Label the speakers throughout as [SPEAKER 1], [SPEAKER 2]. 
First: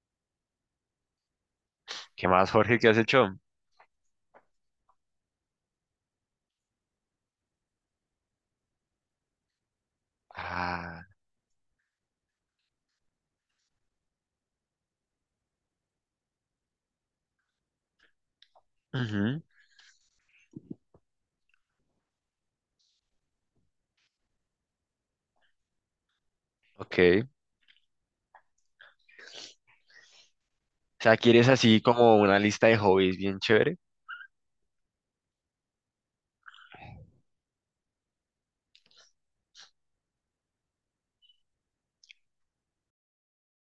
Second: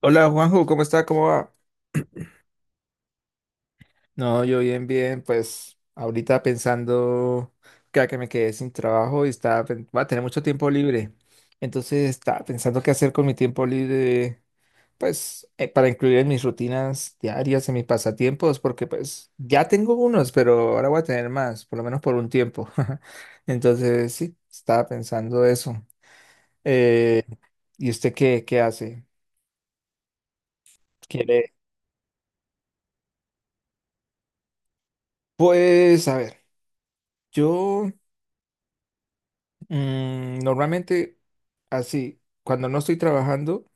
[SPEAKER 1] Hola Juanjo, ¿cómo está? ¿Cómo va?
[SPEAKER 2] ¿Qué más, Jorge? ¿Qué has hecho?
[SPEAKER 1] No, yo bien, pues ahorita pensando que, a que me quedé sin trabajo y voy a tener mucho tiempo
[SPEAKER 2] Ah,
[SPEAKER 1] libre. Entonces estaba pensando qué hacer con mi tiempo libre, pues para incluir en mis rutinas diarias, en mis pasatiempos, porque pues
[SPEAKER 2] ujú,
[SPEAKER 1] ya tengo unos, pero ahora voy a tener más, por lo menos por un tiempo. Entonces sí, estaba pensando eso. Eh,
[SPEAKER 2] ok.
[SPEAKER 1] ¿Y usted qué hace?
[SPEAKER 2] O sea, ¿quieres
[SPEAKER 1] ¿Quiere?
[SPEAKER 2] así como una lista de hobbies bien chévere?
[SPEAKER 1] Pues a ver, yo... normalmente así, cuando no estoy trabajando,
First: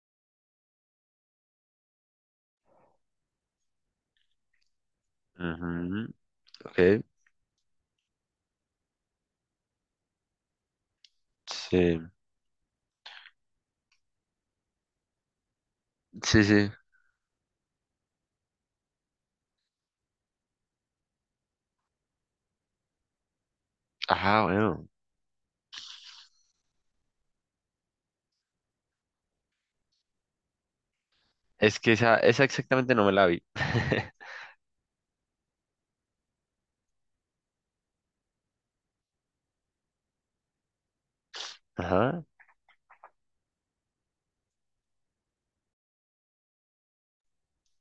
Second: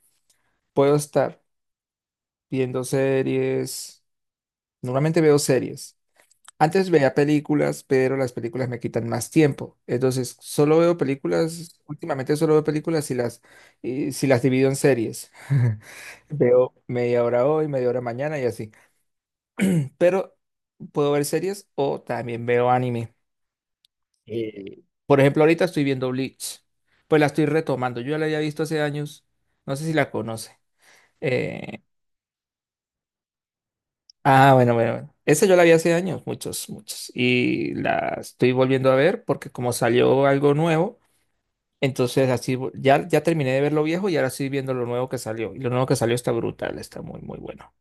[SPEAKER 1] puedo estar viendo series. Normalmente veo series.
[SPEAKER 2] Ujú, ok.
[SPEAKER 1] Antes veía películas, pero las películas me quitan más tiempo. Entonces, solo veo películas,
[SPEAKER 2] Sí,
[SPEAKER 1] últimamente solo veo películas y si las divido en series.
[SPEAKER 2] sí, sí.
[SPEAKER 1] Veo media hora hoy, media hora mañana y así. Pero puedo ver series o también veo anime.
[SPEAKER 2] Ajá, bueno.
[SPEAKER 1] Por ejemplo, ahorita estoy viendo Bleach. Pues la estoy retomando. Yo ya la había visto hace años. No sé si la conoce.
[SPEAKER 2] Es
[SPEAKER 1] Eh,
[SPEAKER 2] que esa exactamente no me la vi.
[SPEAKER 1] ah, bueno. Esa yo la vi hace años, muchos, muchos. Y la estoy volviendo a ver porque como salió algo nuevo,
[SPEAKER 2] Ajá.
[SPEAKER 1] entonces ya terminé de ver lo viejo y ahora estoy viendo lo nuevo que salió. Y lo nuevo que salió está brutal, está muy, muy bueno.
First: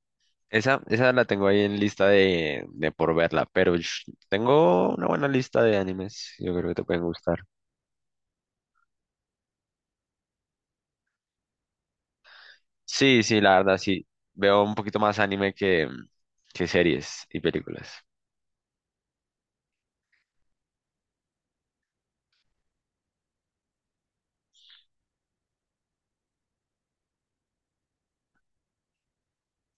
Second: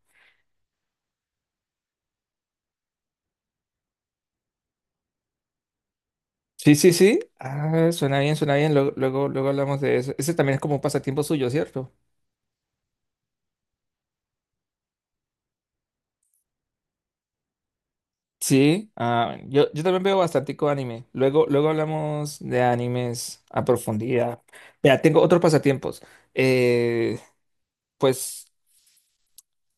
[SPEAKER 2] Esa la tengo ahí en lista de por verla, pero tengo una buena lista de animes. Yo creo
[SPEAKER 1] Sí,
[SPEAKER 2] que te
[SPEAKER 1] sí,
[SPEAKER 2] pueden
[SPEAKER 1] sí.
[SPEAKER 2] gustar.
[SPEAKER 1] Ah, suena bien, suena bien. Luego hablamos de eso. Ese también es como un pasatiempo suyo, ¿cierto?
[SPEAKER 2] Sí, sí, la verdad, sí. Veo un poquito más anime que series y películas.
[SPEAKER 1] Sí, ah, bueno, yo también veo bastante anime. Luego hablamos de animes a profundidad. Vea, tengo otros pasatiempos. Eh, pues,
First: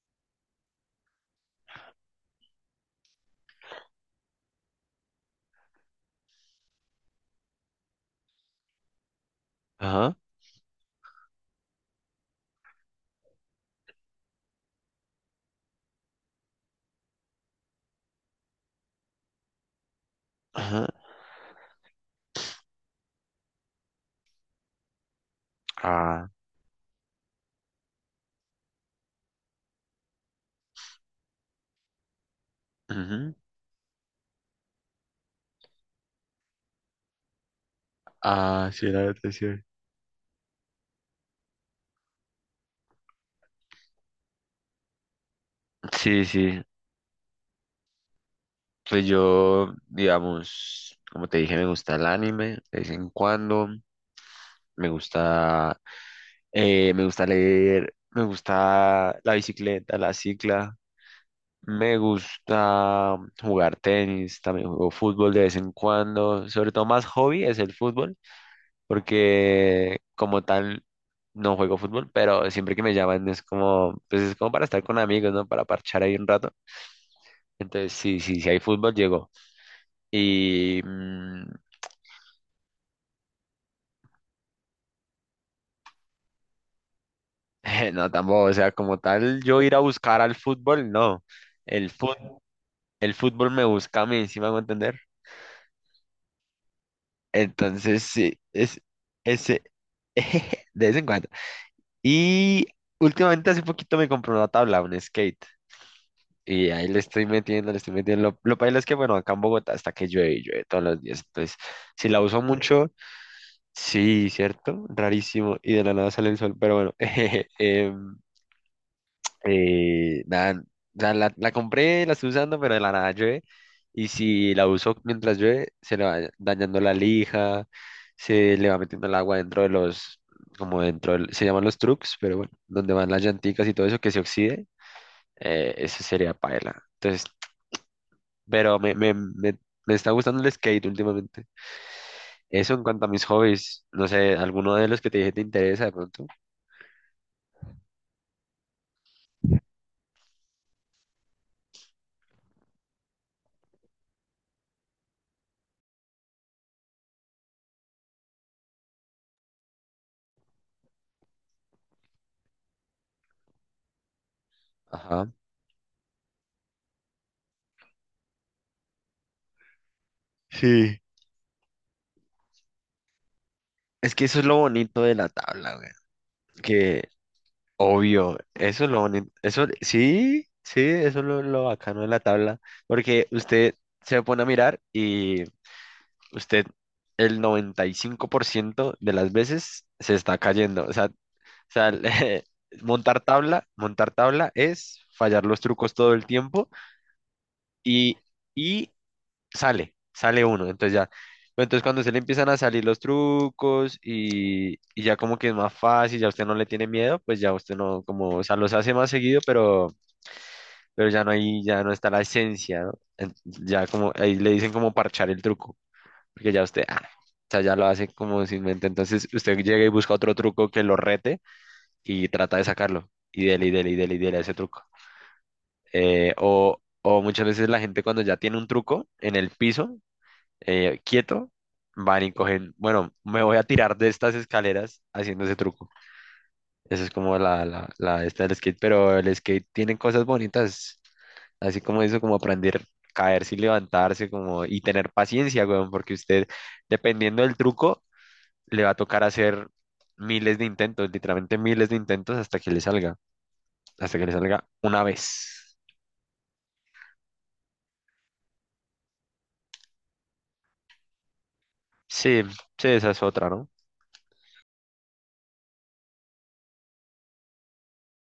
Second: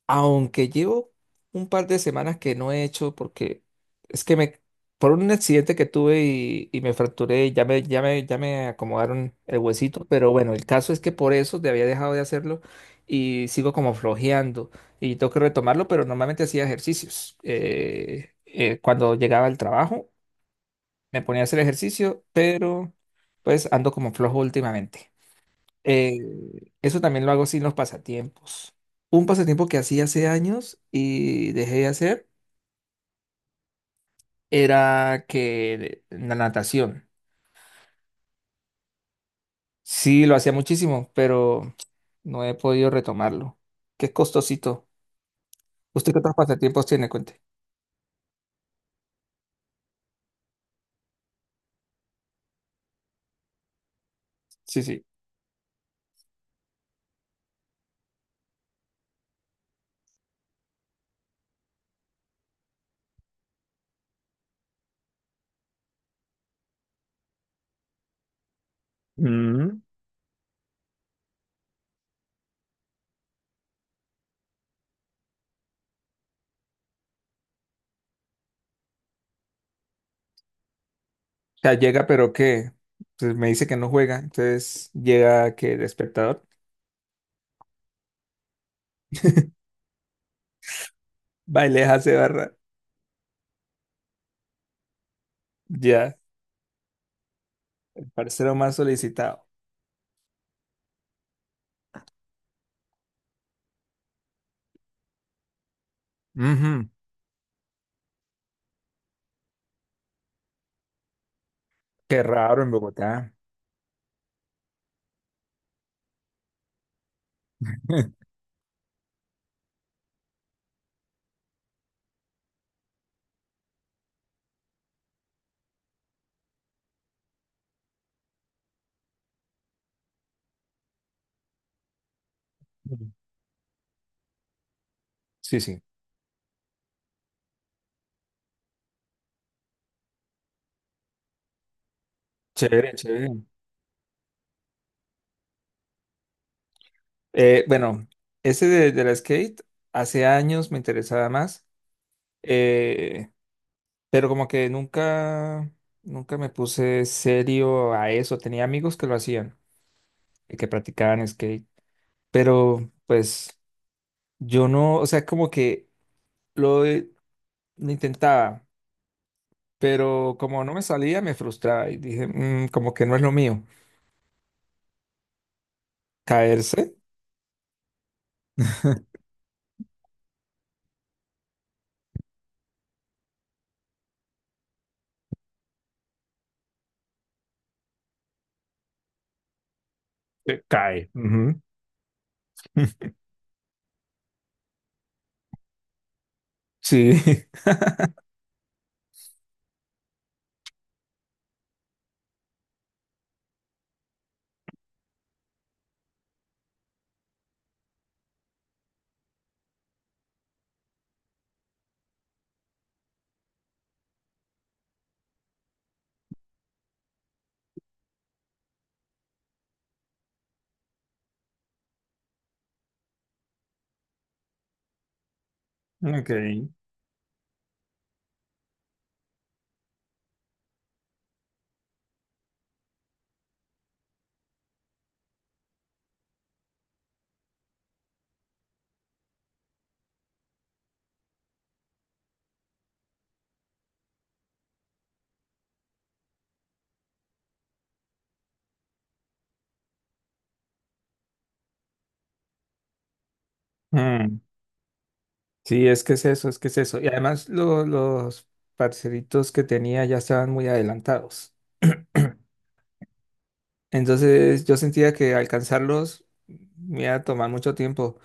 [SPEAKER 1] aunque llevo un par de semanas que no he hecho, porque es que me, por un accidente que tuve y me fracturé, y ya me acomodaron el huesito,
[SPEAKER 2] Ajá,
[SPEAKER 1] pero bueno, el caso es que por eso te había dejado de hacerlo y sigo como flojeando y tengo que retomarlo, pero normalmente hacía ejercicios cuando llegaba al trabajo
[SPEAKER 2] ajá.
[SPEAKER 1] me ponía a hacer ejercicio, pero pues ando como flojo últimamente. Eh,
[SPEAKER 2] Ah,
[SPEAKER 1] Eso también lo hago sin los pasatiempos. Un pasatiempo que hacía hace años y dejé de hacer
[SPEAKER 2] ujú.
[SPEAKER 1] era que la natación.
[SPEAKER 2] Ah, sí, la depresión.
[SPEAKER 1] Sí, lo hacía muchísimo, pero no he podido retomarlo. Qué costosito. ¿Usted qué
[SPEAKER 2] Sí,
[SPEAKER 1] otros
[SPEAKER 2] sí,
[SPEAKER 1] pasatiempos tiene? Cuente.
[SPEAKER 2] pues yo, digamos, como te dije, me gusta el anime de vez en cuando,
[SPEAKER 1] Sí,
[SPEAKER 2] me
[SPEAKER 1] sí.
[SPEAKER 2] gusta, me gusta leer, me gusta la bicicleta, la cicla, me gusta jugar tenis, también juego fútbol de vez en cuando, sobre todo más hobby es el fútbol,
[SPEAKER 1] Mm. O
[SPEAKER 2] porque como tal no juego fútbol, pero siempre que me llaman es como, pues es como para estar con amigos, ¿no? Para parchar ahí un rato. Entonces, sí, sí, sí hay fútbol, llegó. Y mm,
[SPEAKER 1] sea, llega, pero que me dice que no juega, entonces llega que de espectador.
[SPEAKER 2] no, tampoco, o sea, como tal, yo ir a buscar al fútbol, no.
[SPEAKER 1] Baile,
[SPEAKER 2] El
[SPEAKER 1] hace
[SPEAKER 2] fut,
[SPEAKER 1] barra.
[SPEAKER 2] el fútbol me busca a mí, ¿sí me hago entender?
[SPEAKER 1] Ya.
[SPEAKER 2] Entonces, sí,
[SPEAKER 1] Parcero más
[SPEAKER 2] es
[SPEAKER 1] solicitado.
[SPEAKER 2] ese, de vez en cuando. Y últimamente, hace poquito me compré una tabla, un skate. Y
[SPEAKER 1] Ujú.
[SPEAKER 2] ahí le estoy metiendo, le estoy metiendo. Lo paila es que, bueno, acá en Bogotá hasta que llueve, y llueve todos los días. Entonces, si la
[SPEAKER 1] Qué
[SPEAKER 2] uso
[SPEAKER 1] raro en
[SPEAKER 2] mucho,
[SPEAKER 1] Bogotá.
[SPEAKER 2] sí, ¿cierto? Rarísimo. Y de la nada sale el sol, pero bueno. em, Nada, o sea, la compré, la estoy usando, pero de la nada llueve. Y si la uso mientras llueve, se le va dañando la lija, se le va metiendo el agua dentro de los, como dentro, se llaman los trucks, pero bueno, donde van las llanticas y todo eso que se oxide,
[SPEAKER 1] Sí, sí.
[SPEAKER 2] eso sería paela. Entonces, pero me está gustando el skate últimamente. Eso en
[SPEAKER 1] Chévere,
[SPEAKER 2] cuanto a mis
[SPEAKER 1] chévere.
[SPEAKER 2] hobbies, no sé, alguno de los que te dije te interesa de pronto.
[SPEAKER 1] Bueno, ese de la skate hace años me interesaba más, eh, pero como que nunca, nunca me puse serio a eso. Tenía amigos que lo hacían, y que practicaban skate, pero pues yo no, o sea,
[SPEAKER 2] Ajá.
[SPEAKER 1] como que lo, he- lo intentaba, pero como no me
[SPEAKER 2] Sí.
[SPEAKER 1] salía, me frustraba y dije, "Mm, como que no es lo mío.
[SPEAKER 2] Es que eso es lo bonito de la tabla, güey.
[SPEAKER 1] Caerse.
[SPEAKER 2] Que Obvio, eso es lo bonito, eso sí, sí, eso es lo bacano de la tabla, porque usted se pone a mirar y usted el 95% de las veces se está
[SPEAKER 1] Se
[SPEAKER 2] cayendo,
[SPEAKER 1] cae.
[SPEAKER 2] o
[SPEAKER 1] Ujú.
[SPEAKER 2] sea, montar tabla es fallar los trucos todo el tiempo
[SPEAKER 1] Sí.
[SPEAKER 2] y, y sale, sale uno, entonces ya. Pero entonces cuando se le empiezan a salir los trucos y ya como que es más fácil, ya usted no le tiene miedo, pues ya usted no, como, o sea, los hace más seguido, pero ya no hay, ya no está la esencia, ¿no? Ya como, ahí le dicen como parchar el truco, porque ya usted, ah, o sea, ya lo hace como sin mente, entonces usted llega y busca otro truco que lo rete y trata de sacarlo, y dele, y dele, y dele, y dele a ese truco.
[SPEAKER 1] Ok.
[SPEAKER 2] O muchas veces la gente cuando ya tiene un truco en el piso, quieto, van y cogen, bueno, me voy a tirar de estas escaleras haciendo ese truco. Esa es como la esta del skate, pero el skate tiene cosas bonitas, así como eso, como aprender a caerse y levantarse, como, y tener paciencia, weón, porque usted, dependiendo del truco, le va a tocar hacer miles de intentos, literalmente miles de intentos hasta que le salga, hasta que le
[SPEAKER 1] Mm.
[SPEAKER 2] salga una vez.
[SPEAKER 1] Sí, es que es eso, es que es eso. Y además los parcelitos que tenía ya estaban muy adelantados.
[SPEAKER 2] Sí, sí, esa es otra, ¿no?
[SPEAKER 1] Entonces yo sentía que alcanzarlos me iba a tomar mucho tiempo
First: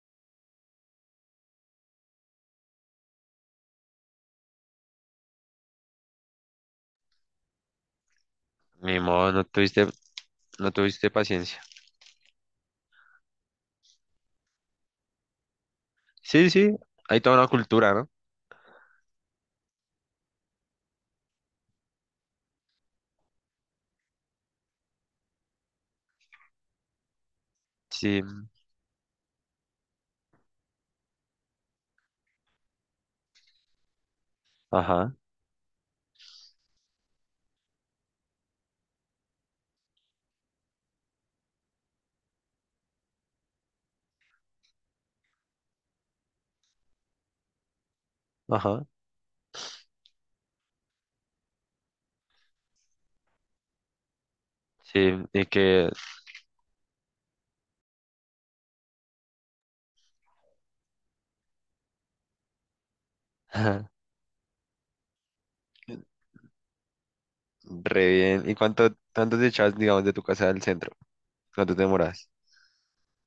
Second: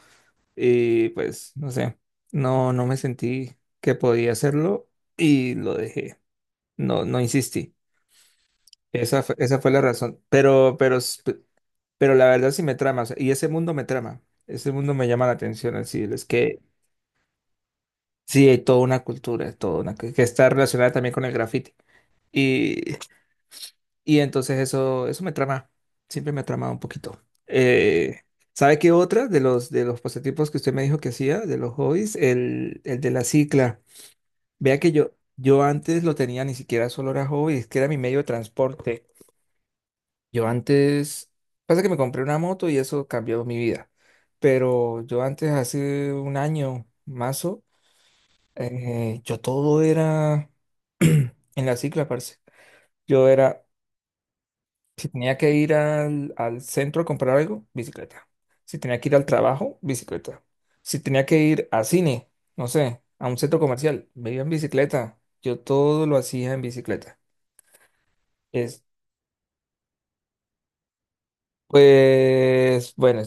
[SPEAKER 1] y pues no sé, no me sentí que podía hacerlo y lo dejé, no insistí.
[SPEAKER 2] Ni
[SPEAKER 1] Esa
[SPEAKER 2] modo,
[SPEAKER 1] fue,
[SPEAKER 2] no
[SPEAKER 1] esa fue la
[SPEAKER 2] tuviste,
[SPEAKER 1] razón,
[SPEAKER 2] no
[SPEAKER 1] pero,
[SPEAKER 2] tuviste paciencia.
[SPEAKER 1] pero la verdad sí me trama, o sea, y ese mundo me trama, ese mundo me llama la atención, así es
[SPEAKER 2] Sí,
[SPEAKER 1] que
[SPEAKER 2] sí, hay toda una cultura, ¿no?
[SPEAKER 1] sí hay toda una cultura, toda una que está relacionada también con el graffiti. Y, y entonces eso me trama, siempre me ha tramado un poquito. Eh,
[SPEAKER 2] Sí,
[SPEAKER 1] ¿Sabe qué otra de de los pasatiempos que usted me dijo que hacía, de los hobbies? El de la cicla. Vea que yo,
[SPEAKER 2] ajá,
[SPEAKER 1] yo antes lo tenía, ni siquiera solo era hobby, es que era mi medio de transporte. Yo antes, pasa que me compré una moto y eso cambió mi vida. Pero yo antes, hace un año, mazo,
[SPEAKER 2] ajá.
[SPEAKER 1] yo todo era en la cicla, parce. Yo era, si
[SPEAKER 2] Sí,
[SPEAKER 1] tenía
[SPEAKER 2] y
[SPEAKER 1] que ir
[SPEAKER 2] que
[SPEAKER 1] al centro a comprar algo, bicicleta. Si tenía que ir al trabajo, bicicleta. Si tenía que ir a cine, no sé, a un centro comercial, me iba en bicicleta. Yo todo lo hacía en bicicleta.
[SPEAKER 2] Re bien. ¿Y
[SPEAKER 1] Es,
[SPEAKER 2] cuánto, cuánto te echas, digamos, de tu casa al centro? ¿Cuánto te demoras?
[SPEAKER 1] pues, bueno,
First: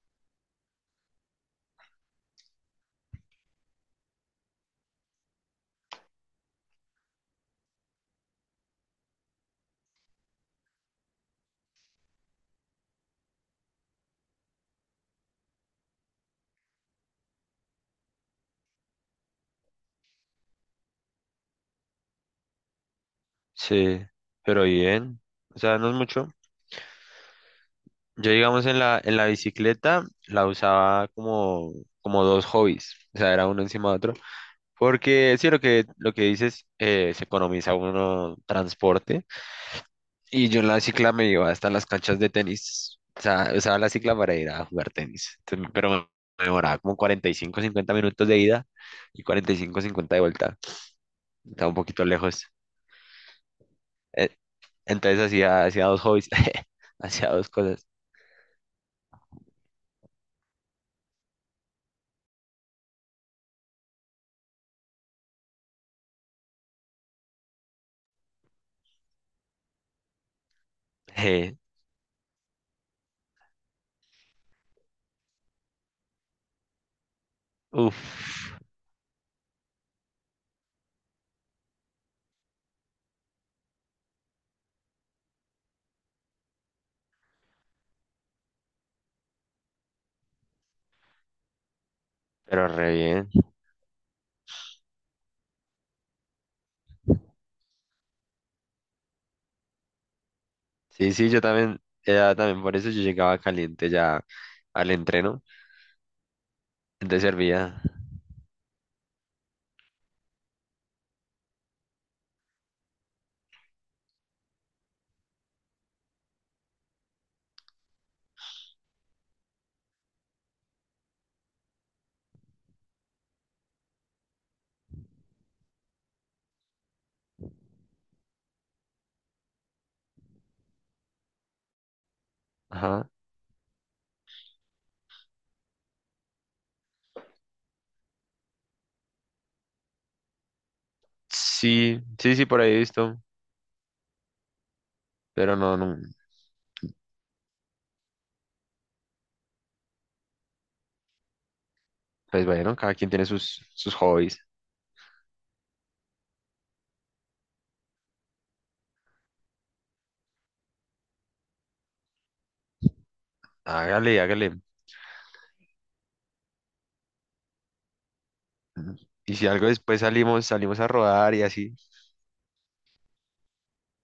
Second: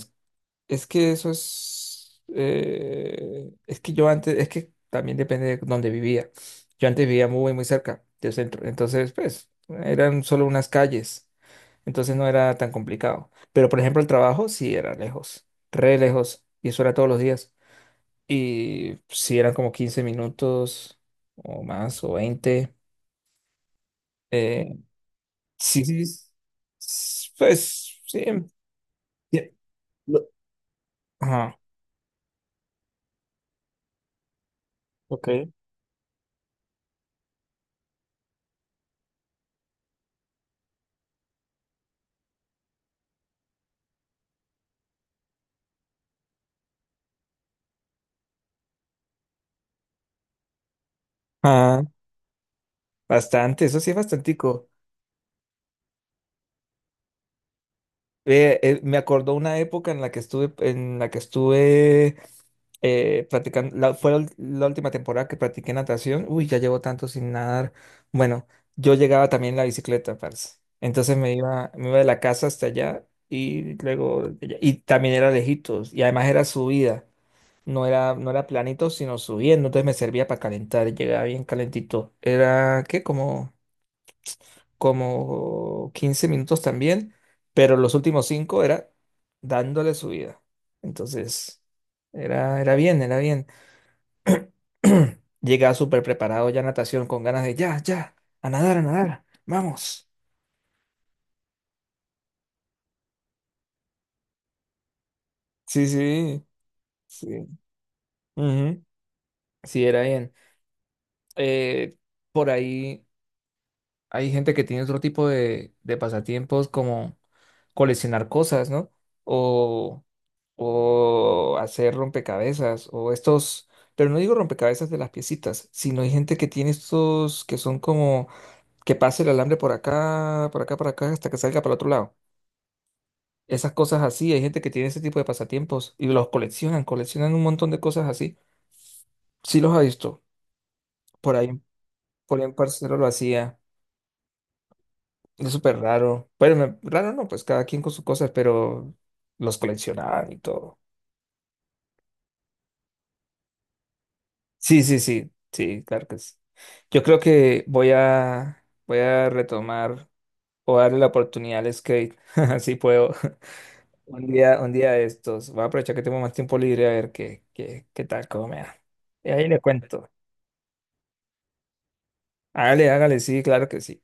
[SPEAKER 1] es que eso es que yo antes, es que también depende de dónde vivía. Yo antes vivía muy, muy cerca del centro, entonces, pues, eran solo unas calles, entonces no era tan complicado. Pero, por ejemplo, el trabajo sí era lejos, re lejos, y eso era todos los días. Y sí eran como 15 minutos o más, o 20.
[SPEAKER 2] Sí, pero
[SPEAKER 1] eh,
[SPEAKER 2] bien. O sea,
[SPEAKER 1] sí,
[SPEAKER 2] no es
[SPEAKER 1] sí,
[SPEAKER 2] mucho.
[SPEAKER 1] pues, sí.
[SPEAKER 2] Yo, digamos, en la
[SPEAKER 1] Sí,
[SPEAKER 2] bicicleta
[SPEAKER 1] lo-
[SPEAKER 2] la usaba
[SPEAKER 1] Ajá.
[SPEAKER 2] como, como dos hobbies. O sea, era uno encima de otro. Porque sí,
[SPEAKER 1] Ok.
[SPEAKER 2] lo que dices, se economiza uno transporte. Y yo en la cicla me iba hasta las canchas de tenis. O sea, usaba la cicla para ir a jugar tenis. Entonces, pero me demoraba como 45, 50 minutos de ida y 45, 50 de vuelta. Estaba un
[SPEAKER 1] Ah.
[SPEAKER 2] poquito lejos.
[SPEAKER 1] Bastante, eso sí es
[SPEAKER 2] Eh,
[SPEAKER 1] bastantico.
[SPEAKER 2] Entonces hacía, hacía dos hobbies, hacía dos cosas.
[SPEAKER 1] Me acordó una época en la que estuve, en la que estuve practicando, fue la última temporada que practiqué natación. Uy, ya llevo tanto sin nadar. Bueno, yo llegaba también en la bicicleta, parce. Entonces me
[SPEAKER 2] Eh,
[SPEAKER 1] iba, me iba de la casa hasta allá y luego, de allá- y también era lejitos. Y además era subida, no era
[SPEAKER 2] uf,
[SPEAKER 1] planito, sino subiendo. Entonces me servía para calentar, llegaba bien calentito. Era, ¿qué? Como 15 minutos también, pero los últimos 5 era dándole su vida. Entonces,
[SPEAKER 2] pero re
[SPEAKER 1] era
[SPEAKER 2] bien.
[SPEAKER 1] bien. Llegaba súper preparado ya a natación con ganas de a nadar, vamos.
[SPEAKER 2] Sí, sí, yo también, ya también por eso yo llegaba caliente ya al entreno.
[SPEAKER 1] Sí, sí,
[SPEAKER 2] Entonces
[SPEAKER 1] sí.
[SPEAKER 2] servía.
[SPEAKER 1] Ujú. Sí, era bien. Eh, por ahí hay gente que tiene otro tipo de pasatiempos como... coleccionar cosas, ¿no? O, o hacer rompecabezas, o estos, pero no digo rompecabezas de las piecitas, sino hay gente que tiene estos que son como que pase el alambre por acá, por acá, por acá, hasta que salga para el otro lado.
[SPEAKER 2] Ajá.
[SPEAKER 1] Esas cosas así, hay gente que tiene ese tipo de pasatiempos y los coleccionan, coleccionan un montón de cosas así. Sí los ha visto. Por ahí,
[SPEAKER 2] Sí, sí,
[SPEAKER 1] por ahí
[SPEAKER 2] sí,
[SPEAKER 1] un
[SPEAKER 2] por ahí he
[SPEAKER 1] parcero lo
[SPEAKER 2] visto.
[SPEAKER 1] hacía. Es
[SPEAKER 2] Pero no,
[SPEAKER 1] súper
[SPEAKER 2] no.
[SPEAKER 1] raro. Raro no, pues cada quien con sus cosas, pero los coleccionaban y todo.
[SPEAKER 2] Pues bueno, cada quien tiene sus, sus hobbies.
[SPEAKER 1] Sí, sí, sí, sí, claro que sí. Yo creo que voy a retomar o darle la oportunidad al skate, así puedo.
[SPEAKER 2] Hágale, hágale.
[SPEAKER 1] Un día de estos. Voy a aprovechar que tengo más tiempo libre a ver qué tal, cómo me da. Y
[SPEAKER 2] Y
[SPEAKER 1] ahí
[SPEAKER 2] si
[SPEAKER 1] le
[SPEAKER 2] algo después
[SPEAKER 1] cuento.
[SPEAKER 2] salimos, salimos a rodar y así.
[SPEAKER 1] Hágale, hágale, sí, claro que sí.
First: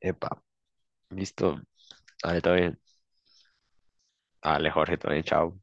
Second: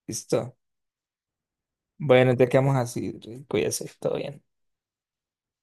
[SPEAKER 2] Epa,
[SPEAKER 1] Listo.
[SPEAKER 2] listo.
[SPEAKER 1] Bueno,
[SPEAKER 2] Dale,
[SPEAKER 1] te
[SPEAKER 2] todo
[SPEAKER 1] quedamos
[SPEAKER 2] bien.
[SPEAKER 1] así. Cuídese, todo bien.
[SPEAKER 2] Dale, Jorge, todo bien, chao.